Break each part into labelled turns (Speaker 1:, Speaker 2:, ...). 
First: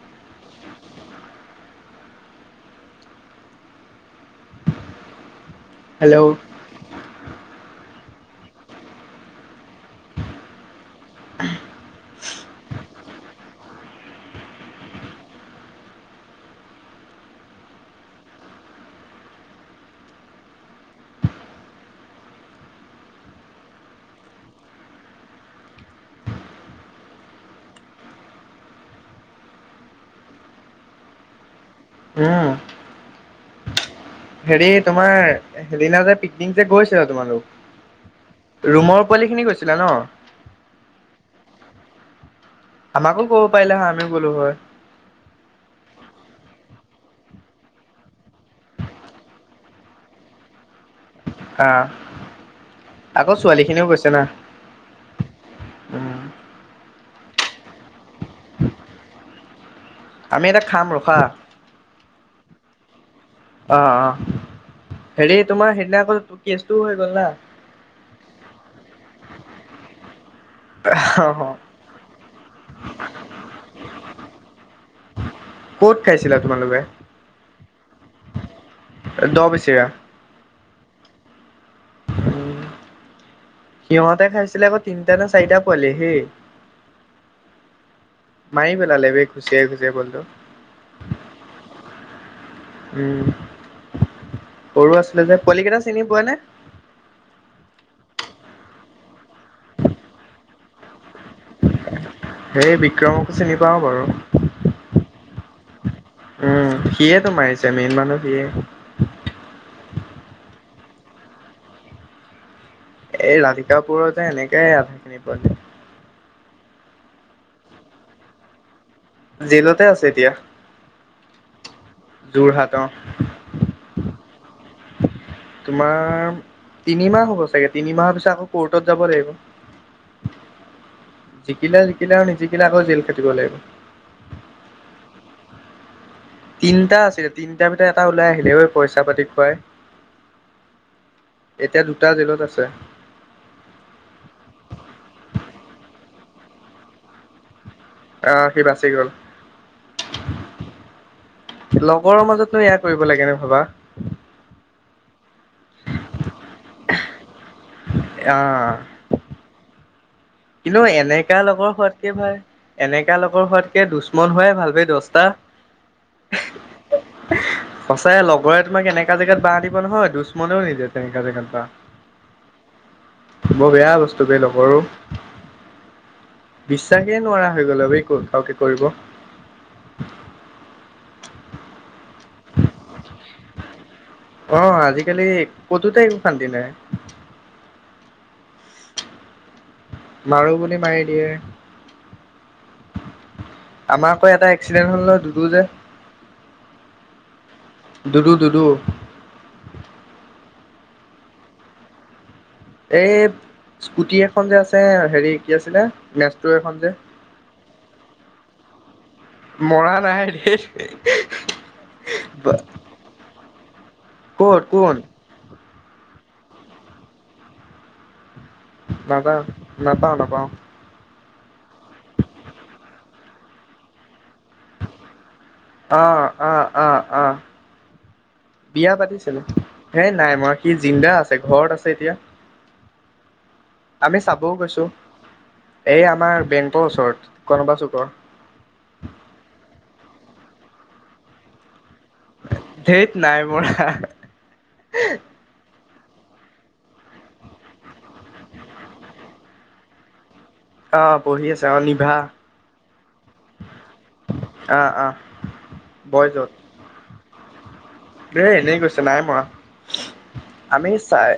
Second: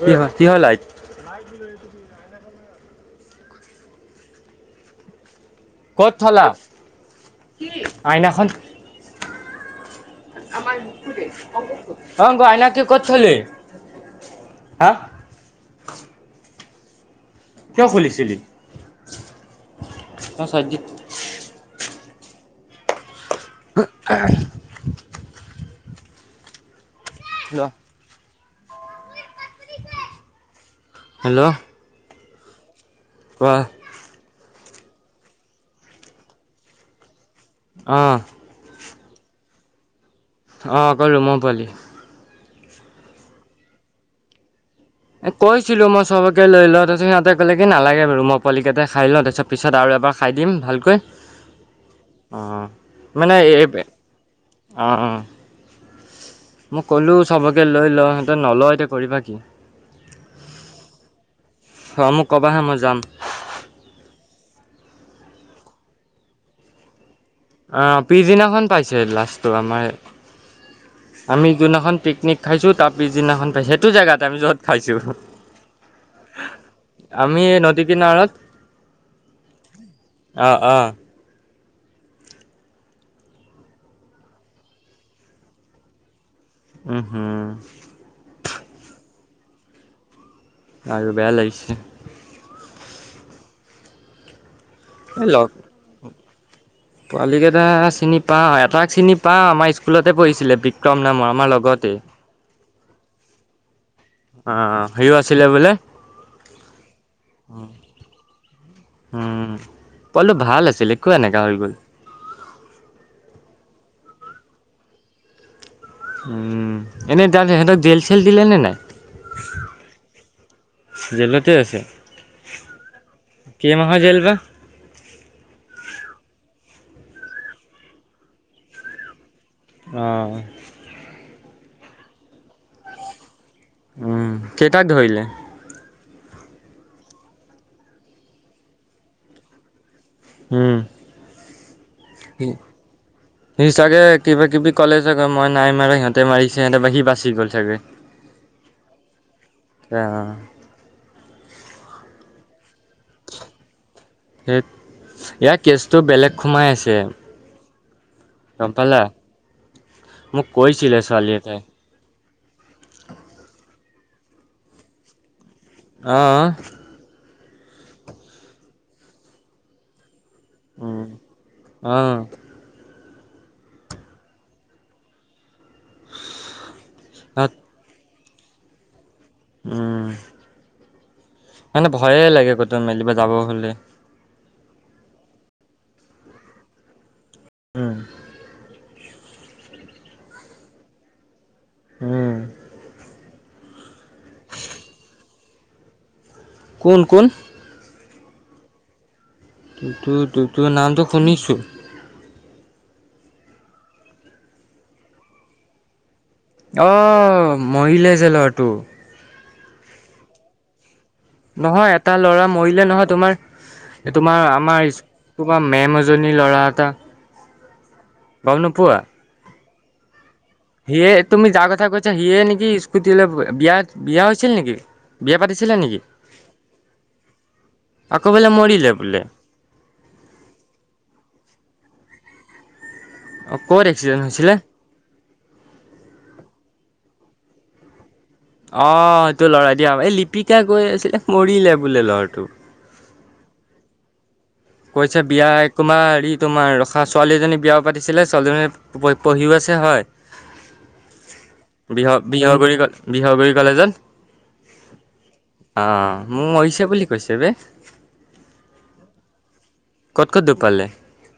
Speaker 1: কি দেহা কিহৰ লাইট। হাই গিলয় তুমি [unintelligible] ক'ত
Speaker 2: হেল্ল'
Speaker 1: থলা আইনাখন। অ' অংকুৰ আইনা কি ক'ত থলি হা। কিয় খুলিছিলি অ [unintelligible] [unintelligible] ন হেল্ল'
Speaker 2: উম।
Speaker 1: কোৱাহ
Speaker 2: হেৰি তোমাৰ সেইদিনা যে পিকনিক যে গৈছিল আৰু তোমালোক।
Speaker 1: অ'
Speaker 2: ৰুমৰ পোৱালিখিনি গৈছিলা ন।
Speaker 1: অ' অকল ৰুমৰ পোৱালি।
Speaker 2: আমাকো ক'ব পাৰিলা হয় আমিও গ'লো হয়।
Speaker 1: এ কৈছিলোঁ। মই চবকে লৈ লওঁ তাৰপিছত সিহঁতে ক'লে কি নালাগে বাৰু ম পোৱালি কেইটা খাই লওঁক। তাৰপিছত পিছত আৰু এবাৰ খাই দিম ভালকৈ।
Speaker 2: আহ
Speaker 1: অ'
Speaker 2: আকৌ
Speaker 1: মানে
Speaker 2: ছোৱালী
Speaker 1: এই
Speaker 2: খিনিও গৈছে না
Speaker 1: অ', অ'।
Speaker 2: উম
Speaker 1: মই ক'লো চবকে লৈ ল, সিহঁতে নলওঁ এতিয়া কৰিবা কি।
Speaker 2: আমি এটা খাম ৰখা।
Speaker 1: হয়, মোক ক'বাহে মই যাম।
Speaker 2: অ', অ'। হেৰি তোমাৰ সেইদিনা আকৌ কেচটোও হৈ গ'ল না।
Speaker 1: অ' পিছদিনাখন পাইছে, লাষ্টটো আমাৰ আমি যোননাখন পিকনিক খাইছো তাৰ পিছদিনাখন পাই, সেইটো জেগাত আমি য'ত খাইছো।
Speaker 2: ক'ত খাইছিলা তোমালোকে
Speaker 1: এই নদী কিনাৰত
Speaker 2: দ' বেছেৰীয়া?
Speaker 1: অ', অ'।
Speaker 2: উম সিহঁতে খাইছিলে আকৌ তিনিটা নে চাৰিটা পোৱালি হেই।
Speaker 1: উ, হু।
Speaker 2: মাৰি পেলালে বে, ঘুচিয়াই ঘুচিয়াই বল্টু।
Speaker 1: আৰু বেয়া লাগিছে।
Speaker 2: উম, সৰু আছিলে যে পলিকেইটা চিনি পোৱা নে?
Speaker 1: পোৱালীকেইটা চিনি পাওঁ, এটাক চিনি পাওঁ আমাৰ স্কুলতে পঢ়িছিলে বিক্ৰম নামৰ আমাৰ লগতে।
Speaker 2: সেই বিক্ৰমকো চিনি পাওঁ বাৰু।
Speaker 1: অ' সিও আছিলিলে বোলে?
Speaker 2: উম, সিয়েতো মাৰিছে, মেইন মানুহ সিয়ে।
Speaker 1: উম, কলো ভাল আছিলে কা এনেককা হৈ গ'ল?
Speaker 2: এই ৰাধিকাপুৰতে এনেকে আধাখিনি পোৱা যায়।
Speaker 1: উম, এনে দাম সিহঁতক জেল চেল দিলে নে নাই?
Speaker 2: জেলতে আছে এতিয়া।
Speaker 1: জেলতে আছে।
Speaker 2: যোৰহাট অ'।
Speaker 1: কেই মাহৰ জেল বা।
Speaker 2: তোমাৰ তিনিমাহ হ'ব চাগে, তিনিমাহৰ পিছত আকৌ কৰ্টত যাব লাগিব।
Speaker 1: অ'।
Speaker 2: জিকিলে জিকিলে আৰু নিজিকিলে আকৌ জেল খাটিব লাগিব।
Speaker 1: উম, কেইটাক ধৰিলে?
Speaker 2: তিনটা আছিলে তিনটাৰ ভিতৰত এটা ওলাই আহিলে ঐ পইচা পাতি খুৱাই।
Speaker 1: হুম।
Speaker 2: এতিয়া দুটা জেলত আছে।
Speaker 1: সি চাগে কিবা কিবি ক'লে ছাগে মই নাই মাৰা, সিহঁতে মাৰিছে সিহঁতে বা সি বাচি গ'ল ছাগৈ।
Speaker 2: অ' সি বাচি গ'ল।
Speaker 1: অ', অ'।
Speaker 2: লগৰৰ মাজতো এয়া কৰিব লাগে নে ভাবা।
Speaker 1: ধেৎ, ইয়াৰ কেছটো বেলেগ সোমাই আছে।
Speaker 2: আ,
Speaker 1: গম
Speaker 2: আ
Speaker 1: পালা। মোক
Speaker 2: কিন্তু
Speaker 1: কৈছিলে ছোৱালী
Speaker 2: এনেকা
Speaker 1: এটাই
Speaker 2: লগৰ হোৱাতকে ভাল এনেকা লগৰ হোৱাতকে দুছমন হোৱাই ভাল পাই দছটা।
Speaker 1: অ', অ'।
Speaker 2: সঁচাই লগৰে তোমাক এনেকা জেগাত বাহ দিব নহয় দুছ মনেও নিদিয়ে
Speaker 1: উম
Speaker 2: তেনেকা জেগাত।
Speaker 1: আহ
Speaker 2: বৰ বেয়া বস্তু বে লগৰো। বিশ্বাসেই নোৱাৰা হৈ গ'ল এই কৰিব
Speaker 1: উম। মানে ভয়ে লাগে কতো মেলিব যাব হ'লে।
Speaker 2: অ' আজিকালি কতোতে একো শান্তি নাই।
Speaker 1: উম।
Speaker 2: মাৰো বুলি মাৰি দিয়ে।
Speaker 1: উম।
Speaker 2: আমাৰ আকৌ এটা এক্সিডেণ্ট হ'ল নহয় দুডু যে
Speaker 1: কোন? কোন?
Speaker 2: দুুডু, দুুডু।
Speaker 1: দুডু-দুডু নামটো শুনিছোঁ।
Speaker 2: এই স্কুটি এখন যে আছে, হেৰি কি আছিলে এখন যে
Speaker 1: অ', মৰিলে যে লৰাটো?
Speaker 2: মৰা নাই [unintelligible]
Speaker 1: নহয় এটা ল'ৰা মৰিলে নহয়, তোমাৰ-তোমাৰ
Speaker 2: ক'ত কোন
Speaker 1: আমাৰ তোমাৰ মেম এজনীৰ ল'ৰা এটা, গম নোপোৱা?
Speaker 2: নাপাওঁ, নাপাওঁ, নাপাওঁ
Speaker 1: সিয়ে, তুমি যাৰ কথা কৈছা। সিয়ে নেকি স্কুটি লৈ বিয়া বিয়া হৈছিল নেকি? বিয়া পাতিছিলে নেকি?
Speaker 2: আহ, আহ, আহ, আহ,
Speaker 1: আকৌ বোলে মৰিলে
Speaker 2: বিয়া
Speaker 1: বোলে
Speaker 2: পাতিছিলে। হে নাই মৰা সি জিন্দা আছে, ঘৰত আছে এতিয়া
Speaker 1: অ' ক'ত
Speaker 2: আমি
Speaker 1: এক্সিডেণ্ট
Speaker 2: চাবও
Speaker 1: হৈছিলে?
Speaker 2: গৈছো, এই আমাৰ বেংকৰ ওচৰত কনবা চুকৰ।
Speaker 1: অ', এইটো ল'ৰাই দিয়া, এই লিপিকাই কয় আছিলে মৰিলে বোলে লৰাটো?
Speaker 2: ধেৎ নাই মৰা।
Speaker 1: কৈছে বিয়া [unintelligible] হেৰি তোমাৰ, ৰখা ছোৱালী এজনী বিয়াও পাতিছিলে ছোৱালীজনী পঢি-পঢ়িও আছে, হয়।
Speaker 2: অ পঢ়ি আছে
Speaker 1: [unintelligible] অ', মোক
Speaker 2: নিভা অ অ
Speaker 1: মৰিছে বুলি কৈছে বে
Speaker 2: হেই এনেই কৈছে, নাই মৰা
Speaker 1: ক'ত ক'ত দুখ পালে
Speaker 2: আমি চাই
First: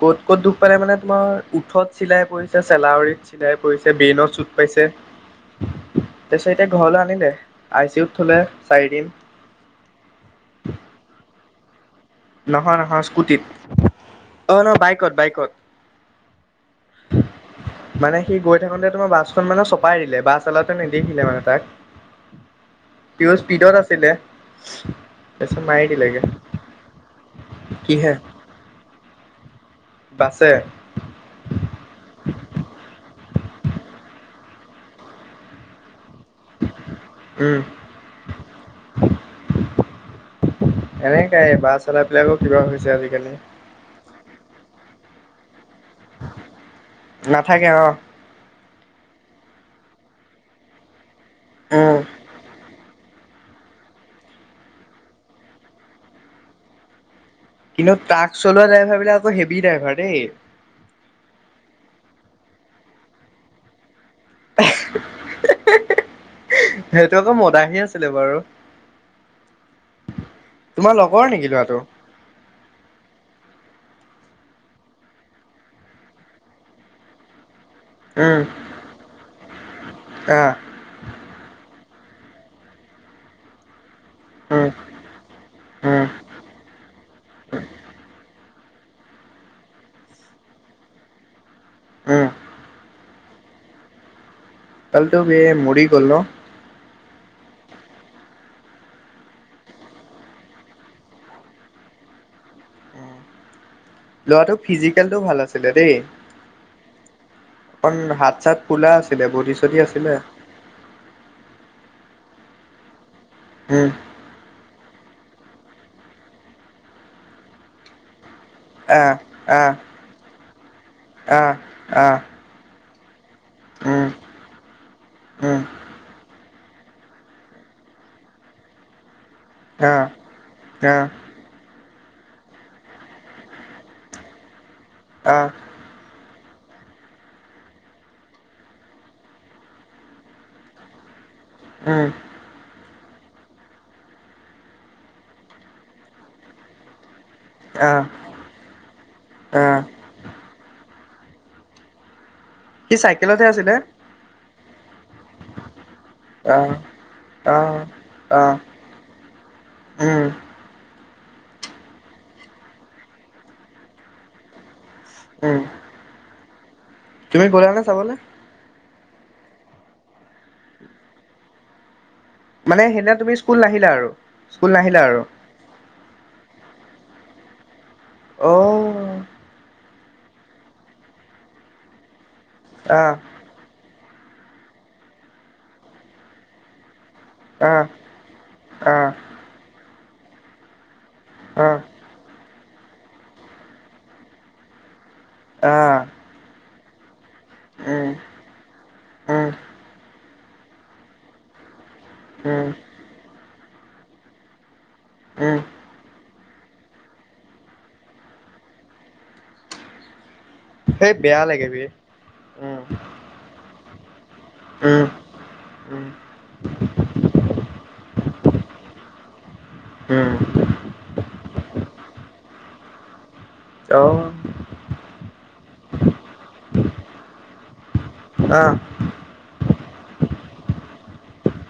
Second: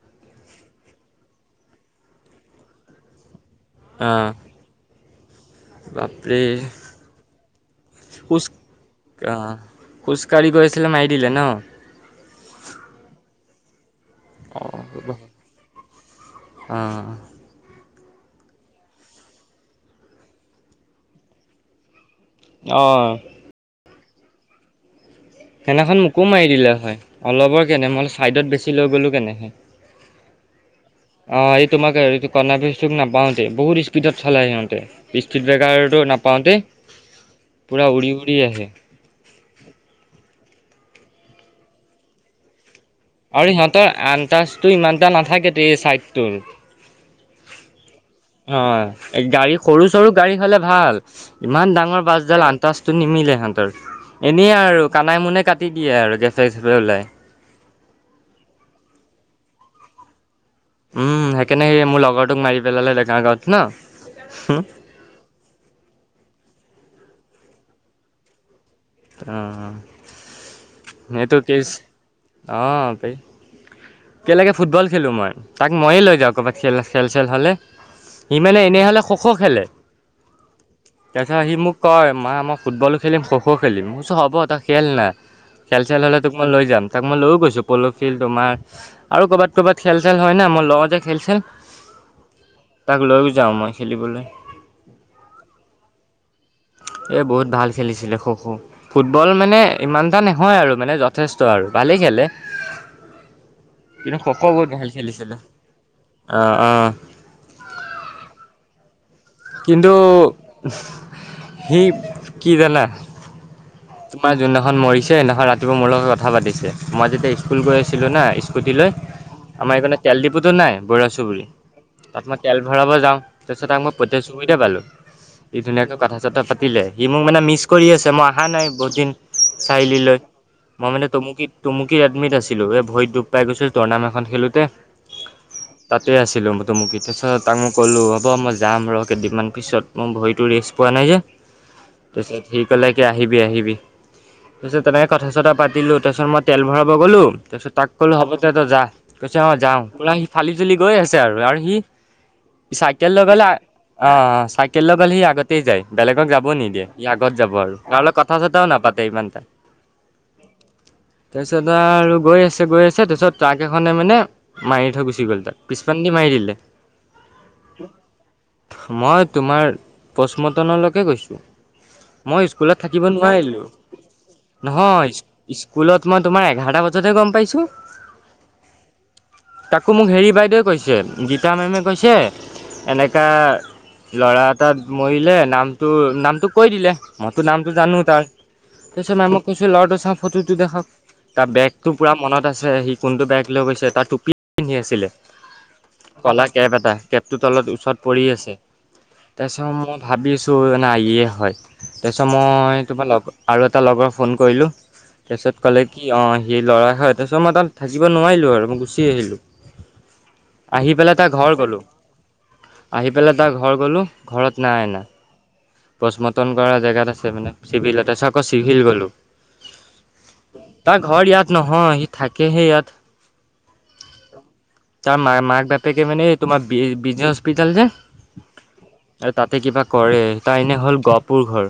Speaker 2: ক'ত-ক'ত দুখ পালে মানে তোমাৰ উঠত চিলাই পৰিছে, চেলাউৰিত চিলাই পৰিছে, ব্ৰেইনত
Speaker 1: অ'
Speaker 2: চুত পাইছে,
Speaker 1: বাপৰে
Speaker 2: তাৰপিছত এতিয়া ঘৰলৈ আনিলে? আই চি ইউত থ'লে
Speaker 1: খোজ
Speaker 2: চাৰিদিন।
Speaker 1: অ', খোজকাঢ়ি গৈ আছিলে, মাৰি দিলে নহ?
Speaker 2: নহয়, নহয়, স্কুটিত। অ', নহয় বাইকত, বাইকত
Speaker 1: অ'।
Speaker 2: মানে সি গৈ থাকোতে তোমাৰ বাছখন মানে চপাই দিলে, বাছ [unintelligible] নেদেখিলে মানে তাক
Speaker 1: অ'।
Speaker 2: সিও স্পীডত আছিলে তাৰপিছত মাৰি
Speaker 1: সেইদিনাখন
Speaker 2: দিলেগে
Speaker 1: মোকো মাৰি দিলে হয়, অলপৰ কেনে
Speaker 2: কিহে
Speaker 1: ছাইডত বেছি লৈ গ'লো কেনেহে।
Speaker 2: বাছে?
Speaker 1: অ', এই তোমাক [unintelligible] চুক নাপাওঁতে, বহুত স্পীডত চলাই সিহঁতে। [unintelligible] বেগাৰটো নাপাওঁতে,
Speaker 2: উম
Speaker 1: পুৰা উৰি উৰি আহে।
Speaker 2: এনেকাই বাছআলা বিলাকক [unintelligible] কিবা হৈছে আজ
Speaker 1: আৰু সিহঁতৰ আন্তাজটো ইমানটা নাথাকে, তে এই চাইডটোৰ। অ',
Speaker 2: নাথাকে অ
Speaker 1: এই গাড়ী সৰু চৰু গাড়ী হ'লে ভাল, ইমান
Speaker 2: উম
Speaker 1: ডাঙৰ বাছডাল আন্তাজটো নিমিলেহেঁনতৰ, এনেই আৰু কানাই মুনে কাটি দিয়ে আৰু গেপে গেপে ওলাই।
Speaker 2: কিন্তু ট্ৰাক চলোৱা ড্ৰাইভাৰ বিলাক আকৌ হেভি ড্ৰাইভাৰ দেই।
Speaker 1: উম, সেইকাৰনে মোৰ লগৰটোক মাৰি পেলালে, [unintelligible] গাঁৱত নহ?
Speaker 2: সিহটো আকৌ মদাহি আছিলে বাৰু।
Speaker 1: অ',
Speaker 2: তোমাৰ লগৰ
Speaker 1: সটো
Speaker 2: নেকি
Speaker 1: কি?
Speaker 2: ল'ৰাটো
Speaker 1: অ', পাই একেলগে ফুটবল খেলোঁ মই, তাক মইয়ে লৈ যাওঁ ক'ৰবাত খেল খেল চেল হ'লে। সি
Speaker 2: উম
Speaker 1: মানে এনে হ'লে খ-খ খেলে।
Speaker 2: আহ
Speaker 1: তাৰপিছত সি মোক কয়, মা মই ফুটলো খেলিম খ খেলিম মোৰ কৈছো হ'ব, তই
Speaker 2: উম
Speaker 1: খেল না খেল-চেল
Speaker 2: উম
Speaker 1: হ'লে তো মই লৈ যাম তাক মই লৈ গৈছোঁ, পল' ফিল্ড তোমাৰ আৰু কৰ'বাত-ক'ৰবাত খেল চেল হয় না, মোৰ লগৰ যে খেল চেল
Speaker 2: উম।
Speaker 1: তাক লৈয়ো যাওঁ মই খেলিবলে।
Speaker 2: কালটো বেহ মৰি গ'ল নহ।
Speaker 1: এই বহুত ভাল খেলিছিলে খো খো। ফুটবল মানে ইমানটা নহয় আৰু মানে যথেষ্ট আৰু ভালেই খেলে। কিন্তু খো খো
Speaker 2: ল'ৰাটো
Speaker 1: বহুত ভাল
Speaker 2: ফিজিকেলটো
Speaker 1: খেলিছিলো
Speaker 2: আছিলে দেই
Speaker 1: অ', অ'।
Speaker 2: [unintelligible] হাত চাত ফুলা আছিলে ব
Speaker 1: কিন্তু সি কি জানা
Speaker 2: উম।
Speaker 1: তোমাৰ যোনদিনাখন মৰিছে সিদিনাখন ৰাতিপুৱা মোৰ লগত কথা পাতিছে মই যেতিয়া স্কুল গৈ আছিলো না গুটি লৈ
Speaker 2: আহ আহ
Speaker 1: আমাৰ এইকাৰণে তেল ডিপুটো নাই বৰা চুবুৰী
Speaker 2: আহ আহ
Speaker 1: তাত মই তেল ভৰাব যাওঁ, তাৰপিছত তাক
Speaker 2: উম
Speaker 1: মই [unintelligible] পালো। সি
Speaker 2: উম
Speaker 1: ধুনীয়াকৈ কথা চথা পাতিলে সি মোক মানে মিছ কৰি আছে মই অহা নাই বহুত দিন চাইলি
Speaker 2: আহ
Speaker 1: লৈ মই
Speaker 2: আহ
Speaker 1: মানে তুমু কি মুকি এডমিট আছিলোঁ ভৰিত দুুখ পাই গৈছিলো টৰ্ণামেটখন খেলোঁতে
Speaker 2: অ'।
Speaker 1: তাতে আছিলো মই তুমুকি তাৰপিছত তাক মই কলো হ'ব মই যাম ৰ' কেইদিনমান পিছত মোৰ ভৰিটো ৰেষ্ট পোৱা নাই যে।
Speaker 2: উম।
Speaker 1: তাৰপিছত সি ক'লে কি আহিবি আহিবি। তাৰ পিছত তেনেকে কথা চথা পাতিলো তাৰপিছত মই তেল ভৰাব গ'লো। তাৰপিছত তাক
Speaker 2: আহ
Speaker 1: ক'লো হব দে তই যা, কৈছে অ' যাও।
Speaker 2: আহ
Speaker 1: ফালি চুলি গৈ আছে আৰু আৰু সি
Speaker 2: সি
Speaker 1: চাইকেল লগালে
Speaker 2: চাইকেলতহে আছিলে
Speaker 1: অ' চাইকেল লৈ গ'লে সি আগতে যায় বেলেগক যাব
Speaker 2: আহ
Speaker 1: নিদিয়ে সি আগত যাব আৰু
Speaker 2: আহ
Speaker 1: তাৰ লগত ক কথা
Speaker 2: আহ
Speaker 1: চথাও নাপাতে ইমান এটা।
Speaker 2: উম।
Speaker 1: তাৰপিছত আৰু গৈ আছে গৈ আছে তাৰপিছত ট্ৰাক এখনে মানে মাৰি থৈ গুচি উঠি গ'ল
Speaker 2: উম
Speaker 1: তাক, পিছপান দি মাৰি দিলে।
Speaker 2: তুমি গ'লা নে চাবলৈ
Speaker 1: মই তোমাৰ পষ্টমৰ্টনলৈকে গৈছোঁ। মই স্কুলত
Speaker 2: মানে
Speaker 1: থাকিব
Speaker 2: সেইদিনা তুমি স্কুল
Speaker 1: নোৱাৰিলো
Speaker 2: নাহিলা আৰু স্কুল নাহিলা আৰু
Speaker 1: নহয় স্কুলত মই তোমাৰ এঘাৰটা বজাতহে গম পাইছো।
Speaker 2: অ'।
Speaker 1: তাকো মোক হেৰি বাইদেৱে কৈছে গীতা মেমে কৈছে এনেকে
Speaker 2: আহ
Speaker 1: ল'ৰা এটাত মৰিলে, নামটো নামটো কৈ দিলে। মইতো নামটো
Speaker 2: আহ
Speaker 1: জানো তাৰ,
Speaker 2: আহ
Speaker 1: তাৰপিছত মেমক কৈছো ল'ৰাটো চাওঁ ফটোটো দেখাওক তাৰ বেগটো পুৰা মনত আছে সি কোনটো বেগ লৈ গৈছে তাৰ টোপি পিন্ধি আছিলে
Speaker 2: আহ
Speaker 1: কলা কেপ এটা, কেপটোৰ তলত ওচৰত
Speaker 2: উম
Speaker 1: পৰি আছে
Speaker 2: উম
Speaker 1: তাৰপিছত মই ভাবি আছো তো নাই ইয়ে হয় তাৰপিছত
Speaker 2: উম
Speaker 1: মই তোমাৰ লগ আৰু এটা লগৰ ফোন কৰিলোঁ।
Speaker 2: উম
Speaker 1: তাৰপিছত ক'লে কি অ' সি ল'ৰা হয় তাৰপিছত মই তাত থাকিব নোৱাৰিলোঁ আৰু মই গুচি আহিলোঁ। আহি
Speaker 2: সেই
Speaker 1: পেলাই তাৰ
Speaker 2: বেয়া
Speaker 1: ঘৰ
Speaker 2: লাগে
Speaker 1: গ'লো।
Speaker 2: বে উম।
Speaker 1: আহি পেলাই তাৰ ঘৰ গ'লোঁ, ঘৰত নাই আনা।
Speaker 2: উম উম
Speaker 1: পচমৰ্তন কৰা জেগাত আছে মানে চিভিলত তাৰপিছত আকৌ চিভিল গ'লো।
Speaker 2: উম।
Speaker 1: তাৰ ঘৰ ইয়াত নহয়, সি থাকেহে ইয়াত।
Speaker 2: অ'।
Speaker 1: তাৰ মা মাক বাপেকে মানে তোমাৰ বি বিজে হস্পিতাল যে
Speaker 2: অ'।
Speaker 1: আৰু তাতে কিবা কৰে তাৰ এনে হ'ল গহপুৰ ঘৰ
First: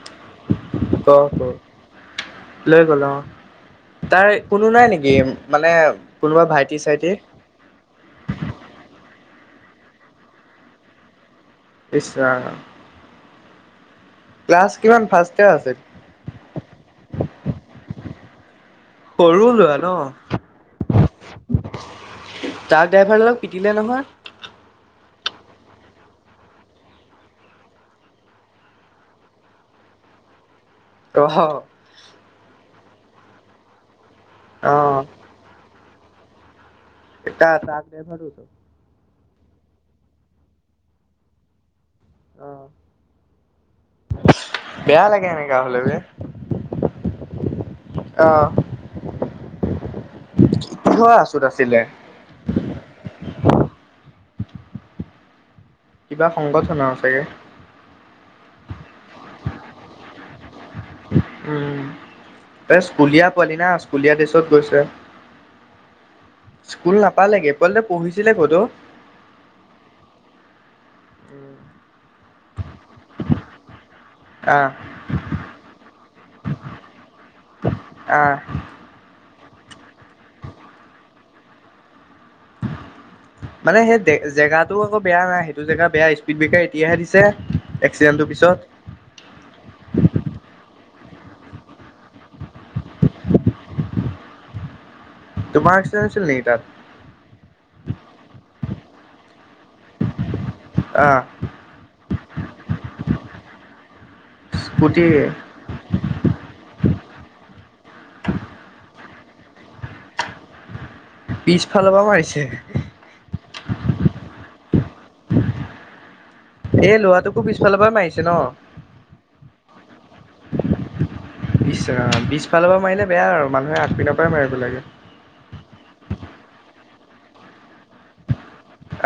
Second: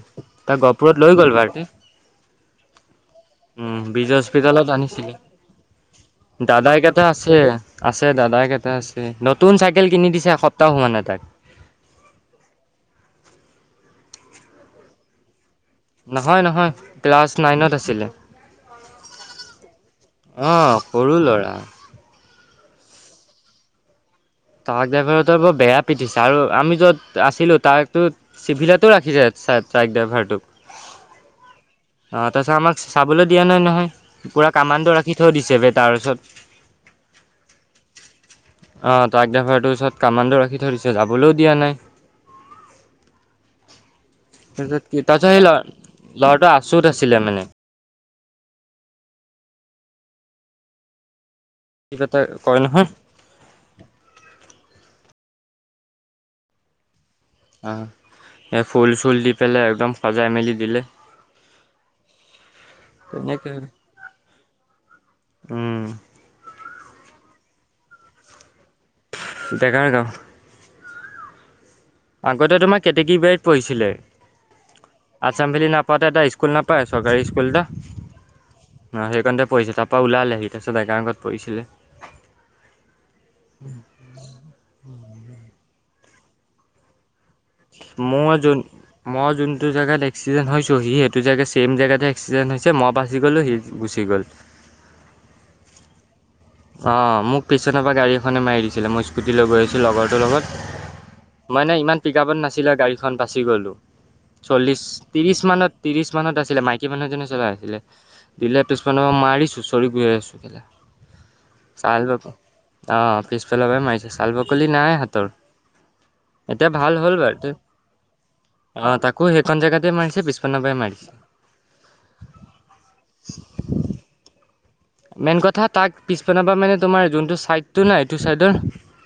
Speaker 1: তাৰ গহপুৰত
Speaker 2: ক
Speaker 1: লৈ গ'ল
Speaker 2: ক
Speaker 1: [unintelligible]
Speaker 2: লৈ গ'লো অ'।
Speaker 1: উম বিজে
Speaker 2: তাই কোনো
Speaker 1: হস্পিতালত
Speaker 2: নাই নেকি
Speaker 1: আনিছিলে
Speaker 2: মানে কোনোবা ভাইটি
Speaker 1: দাদাই কেইটা
Speaker 2: চাইটি।
Speaker 1: আছে আছে দাদাক এটা আছে নতুন চাইকেল কিনি দিছে এসপ্তাহ হোৱা নাই তাক
Speaker 2: ইচ্ ৰাম। ক্লাছ কিমান ফাৰ্ষ্ট ইয়াৰ আছিল।
Speaker 1: নহয় নহয় ক্লাছ নাইনত আছিলে।
Speaker 2: সৰু লোৱা ন।
Speaker 1: অ সৰু ল'ৰা
Speaker 2: ট্ৰাক ড্ৰাইভাৰজনক পিটিলে নহয়।
Speaker 1: ট্ৰাক ড্ৰাইভাৰতো বৰ বেয়া পিটিছে আৰু আমি য'ত আছিলো তাৰো চিভিলা ৰাখিছে ট্ৰাইক ড্ৰাইভাৰটোক
Speaker 2: অহ।
Speaker 1: অ', তাৰপিছত আমাক চাবলৈ দিয়া নাই নহয় পুৰা কামাণ্ডো
Speaker 2: অহ
Speaker 1: ৰাখি থৈ দিছে তাৰ ওছৰত।
Speaker 2: এতা [unintelligible] ভৰোছো
Speaker 1: অ', ট্ৰাক ড্ৰাইভাৰটো ওচৰত কামাণ্ডো ৰাখি ধৰিছে যাবলৈও দিয়া নাই।
Speaker 2: অ
Speaker 1: [unintelligible] তাৰপিছত কি
Speaker 2: বেয়া
Speaker 1: তাৰ
Speaker 2: লাগে
Speaker 1: পিছত সেই ল
Speaker 2: এনেকা হ'লে
Speaker 1: ল'ৰাটো আছোত আছিলে মানে।
Speaker 2: আহ হোৱা আছোত আছিলে।
Speaker 1: কিবা এটা কয় নহয়।
Speaker 2: কিবা সংগঠৰ চাগে।
Speaker 1: অ', এই ফুল চুল দি পেলাই একদম সজাই মেলি দিলে।
Speaker 2: উম, এই স্কুলীয়া
Speaker 1: তেনেকে
Speaker 2: পোৱালি না স্কুলীয়া ড্ৰেছত গৈছে।
Speaker 1: উম
Speaker 2: স্কুল নাপালেগে পোৱালিটো পঢ়িছিলে ক'তো ও?
Speaker 1: ডেকাৰাৰ গাঁও।
Speaker 2: [inaudible]
Speaker 1: আগতে তোমাৰ কেতেকিবাৰী বাৰীত পঢ়িছিলে।
Speaker 2: অ'।
Speaker 1: আচাম ভেলি নাপাওঁতে এটা স্কুল নাপায় চৰকাৰী স্কুল এটা
Speaker 2: আহ।
Speaker 1: নহ সেই কণতে পঢ়ছিল তাৰ পা ওলালে তাৰছত ডেকাৰ আগত পঢ়িছিলে। [inaudible]
Speaker 2: মানে সেই জেগা আকৌ বেয়া নাই সেইটো জেগা বেয়া স্পীড ব্ৰেকাৰ এতিয়াহে দিছে। এক্সিডেণ্টটোৰ
Speaker 1: মই
Speaker 2: পিছত
Speaker 1: যোন মই যোনটো জেগাত এক্সিডেণ্ট হৈছোঁ সি সেইটো জেগাত চেম জেগাতে এক্সিডেণ্ট হৈছে মই বাছি গ'লো সি গুচি গ'ল।
Speaker 2: তোমাৰ এক্সিডেণ্টত হৈছিল নেকি তাত।
Speaker 1: অ', মোক পিচনৰ পৰা গাড়ী এখনে মাৰি দিছিলে মই স্কুটি লৈ গৈ আহিছোঁ লগৰটোৰ লগত
Speaker 2: অহ।
Speaker 1: মইনে ইমান পিক আপত নাছিলে গাড়ীখন বাচি গ'লোঁ চল্লিছ
Speaker 2: স্কুটি
Speaker 1: ত্ৰিছ মানত ত্ৰিছ মানত আছিলে মাইকী মানুহজনে চলাই আছিলে দিলে পিছ মমানৰ পৰা মাৰি চুচৰি গৈ আছো
Speaker 2: পিছফালৰ
Speaker 1: চাল
Speaker 2: পৰা
Speaker 1: ব
Speaker 2: মাৰিছে
Speaker 1: আহ পিছফালৰ পৰা মাৰিছে চাল বাকলি নাই হাতৰ। এতিয়া
Speaker 2: এ
Speaker 1: ভাল হ'ল
Speaker 2: লৰাটোকো
Speaker 1: বাৰু
Speaker 2: পিছফালৰ পৰা মাৰিছে ন।
Speaker 1: অ', তাক সেইকন জাগাতে মাৰিছে পিছপিন্ন পৰা মাৰিছে।
Speaker 2: ইচ্ ৰাম পিচফালৰ পৰা মাৰিলে বেয়া আৰু মানুহে আগ পিননৰ পৰাই মাৰিব লাগে।
Speaker 1: মেইন কথা তাক পিছপনাবা মানে তোমাৰ যোনটো চাইডটো নাই সেইটো চাইডৰ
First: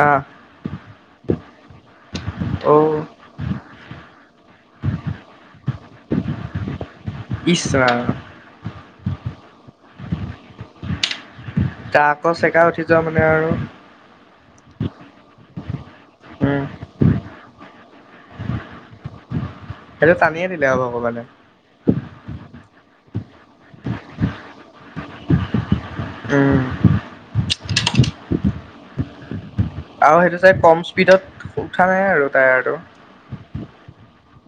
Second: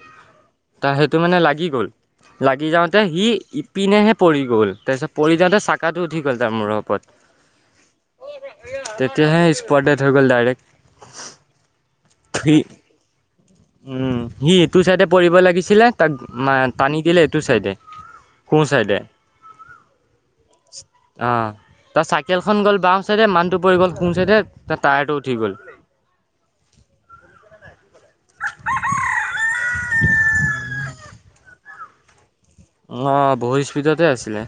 Speaker 2: আহ
Speaker 1: তাৰ সেইটো মানে লাগি গ'ল লাগি
Speaker 2: অ
Speaker 1: যাওঁতে সি পিনেহে পৰি গ'ল তাৰপিছত পৰি যাওঁতে চাকাটো উঠি গল তাৰ মূৰ ওপৰত
Speaker 2: ইচ ৰাম।
Speaker 1: তেতিয়াহে স্পট হৈ গ'ল ডাইৰেক্ট।
Speaker 2: ট্ৰাক আকৌ
Speaker 1: সি
Speaker 2: চেগাই উঠি যোৱা মানে আৰু
Speaker 1: উম, সি তোৰ চাইডে পৰিব লাগিছিলে তাক
Speaker 2: উম
Speaker 1: টানি গিল তোৰ চাইডে সো চাইডে অ'।
Speaker 2: সেইটো টানিয়ে দিলে আৰু ভগৱানে
Speaker 1: তাত চাইকেলখন গ'ল বাওঁ চাইডে মানহটো পৰি গ'ল সো ছাইডে তাৰ টায়াৰটো উঠি গ'ল।
Speaker 2: উম, আৰু সেইটো চাই কম স্পীডত উ উঠা নাই আৰু টায়াৰটো
Speaker 1: অ, ' বহুত স্পীডতে আছিলে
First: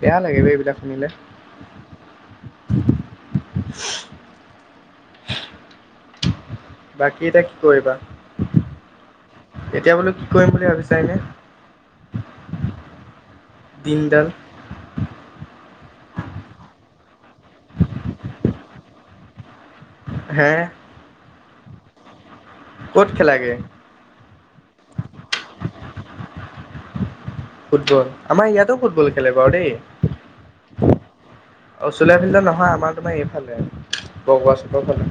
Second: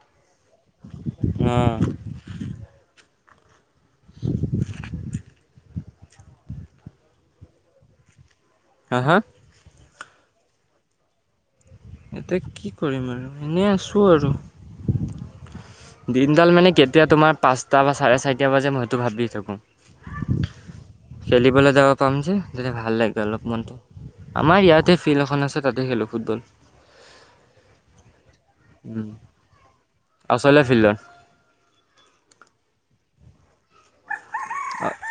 Speaker 2: বেয়া লাগে এইবিলাক শুনিলে
Speaker 1: অ',
Speaker 2: বাকী, এতিটা কি কৰিবা
Speaker 1: হা, হা
Speaker 2: এতিয়া বোলো কি কৰিম বুলি ভাবিছা এনে
Speaker 1: এতিয়া কি কৰিম, আৰু এনেই আছো
Speaker 2: দিনডাল
Speaker 1: আৰু দিনডাল মানে, কেতিয়া তোমাৰ পাঁচটা বা চাৰে চাৰিটা বাজে মইতো ভাবি থাকো
Speaker 2: হে
Speaker 1: খেলিবলৈ যাব পাম যে, তেতিয়া ভাল
Speaker 2: ক'ত
Speaker 1: লাগে অলপ
Speaker 2: খেলাগে
Speaker 1: মনটো আমাৰ ইয়াতে ফিল্ড এখন আছে, তাতে খেলো ফুটবল
Speaker 2: ফুটবল আমাৰ ইয়াতো ফুটবল, খেলে বাৰু দেই অ,
Speaker 1: আচলে ফিল্ডত
Speaker 2: 'চুলীয়া ফিল্ড নহয়, আমাৰ তোমাৰ এইফালে বগোৱা চকৰ ফালে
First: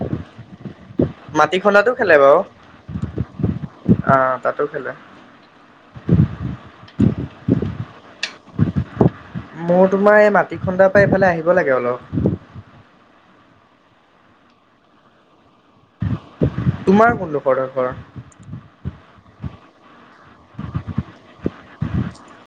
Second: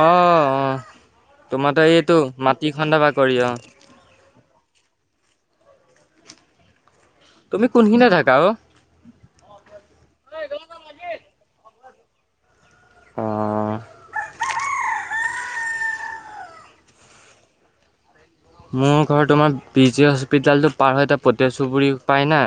Speaker 1: অ', অ',
Speaker 2: মাটি
Speaker 1: তোমাৰো
Speaker 2: খন্দাতো খেলে
Speaker 1: এইটো
Speaker 2: বাৰু
Speaker 1: মাটি খন্দা বা কৰি অ',
Speaker 2: অ', তাতো খেলে
Speaker 1: তুমি কোনখিনিে থাকা অ
Speaker 2: মোৰ তোমাৰ এই মাটি খন্দাৰ পৰা এইফালে আহিব লাগে অলপ
Speaker 1: অ',
Speaker 2: তোমাৰ কোন লোখৰত ডাকঘৰ
Speaker 1: মোৰ ঘৰৰত তোমাৰ, বি জি হস্পিটেলটো পাৰ হয়, এয়া পতে চুবুৰী পায় না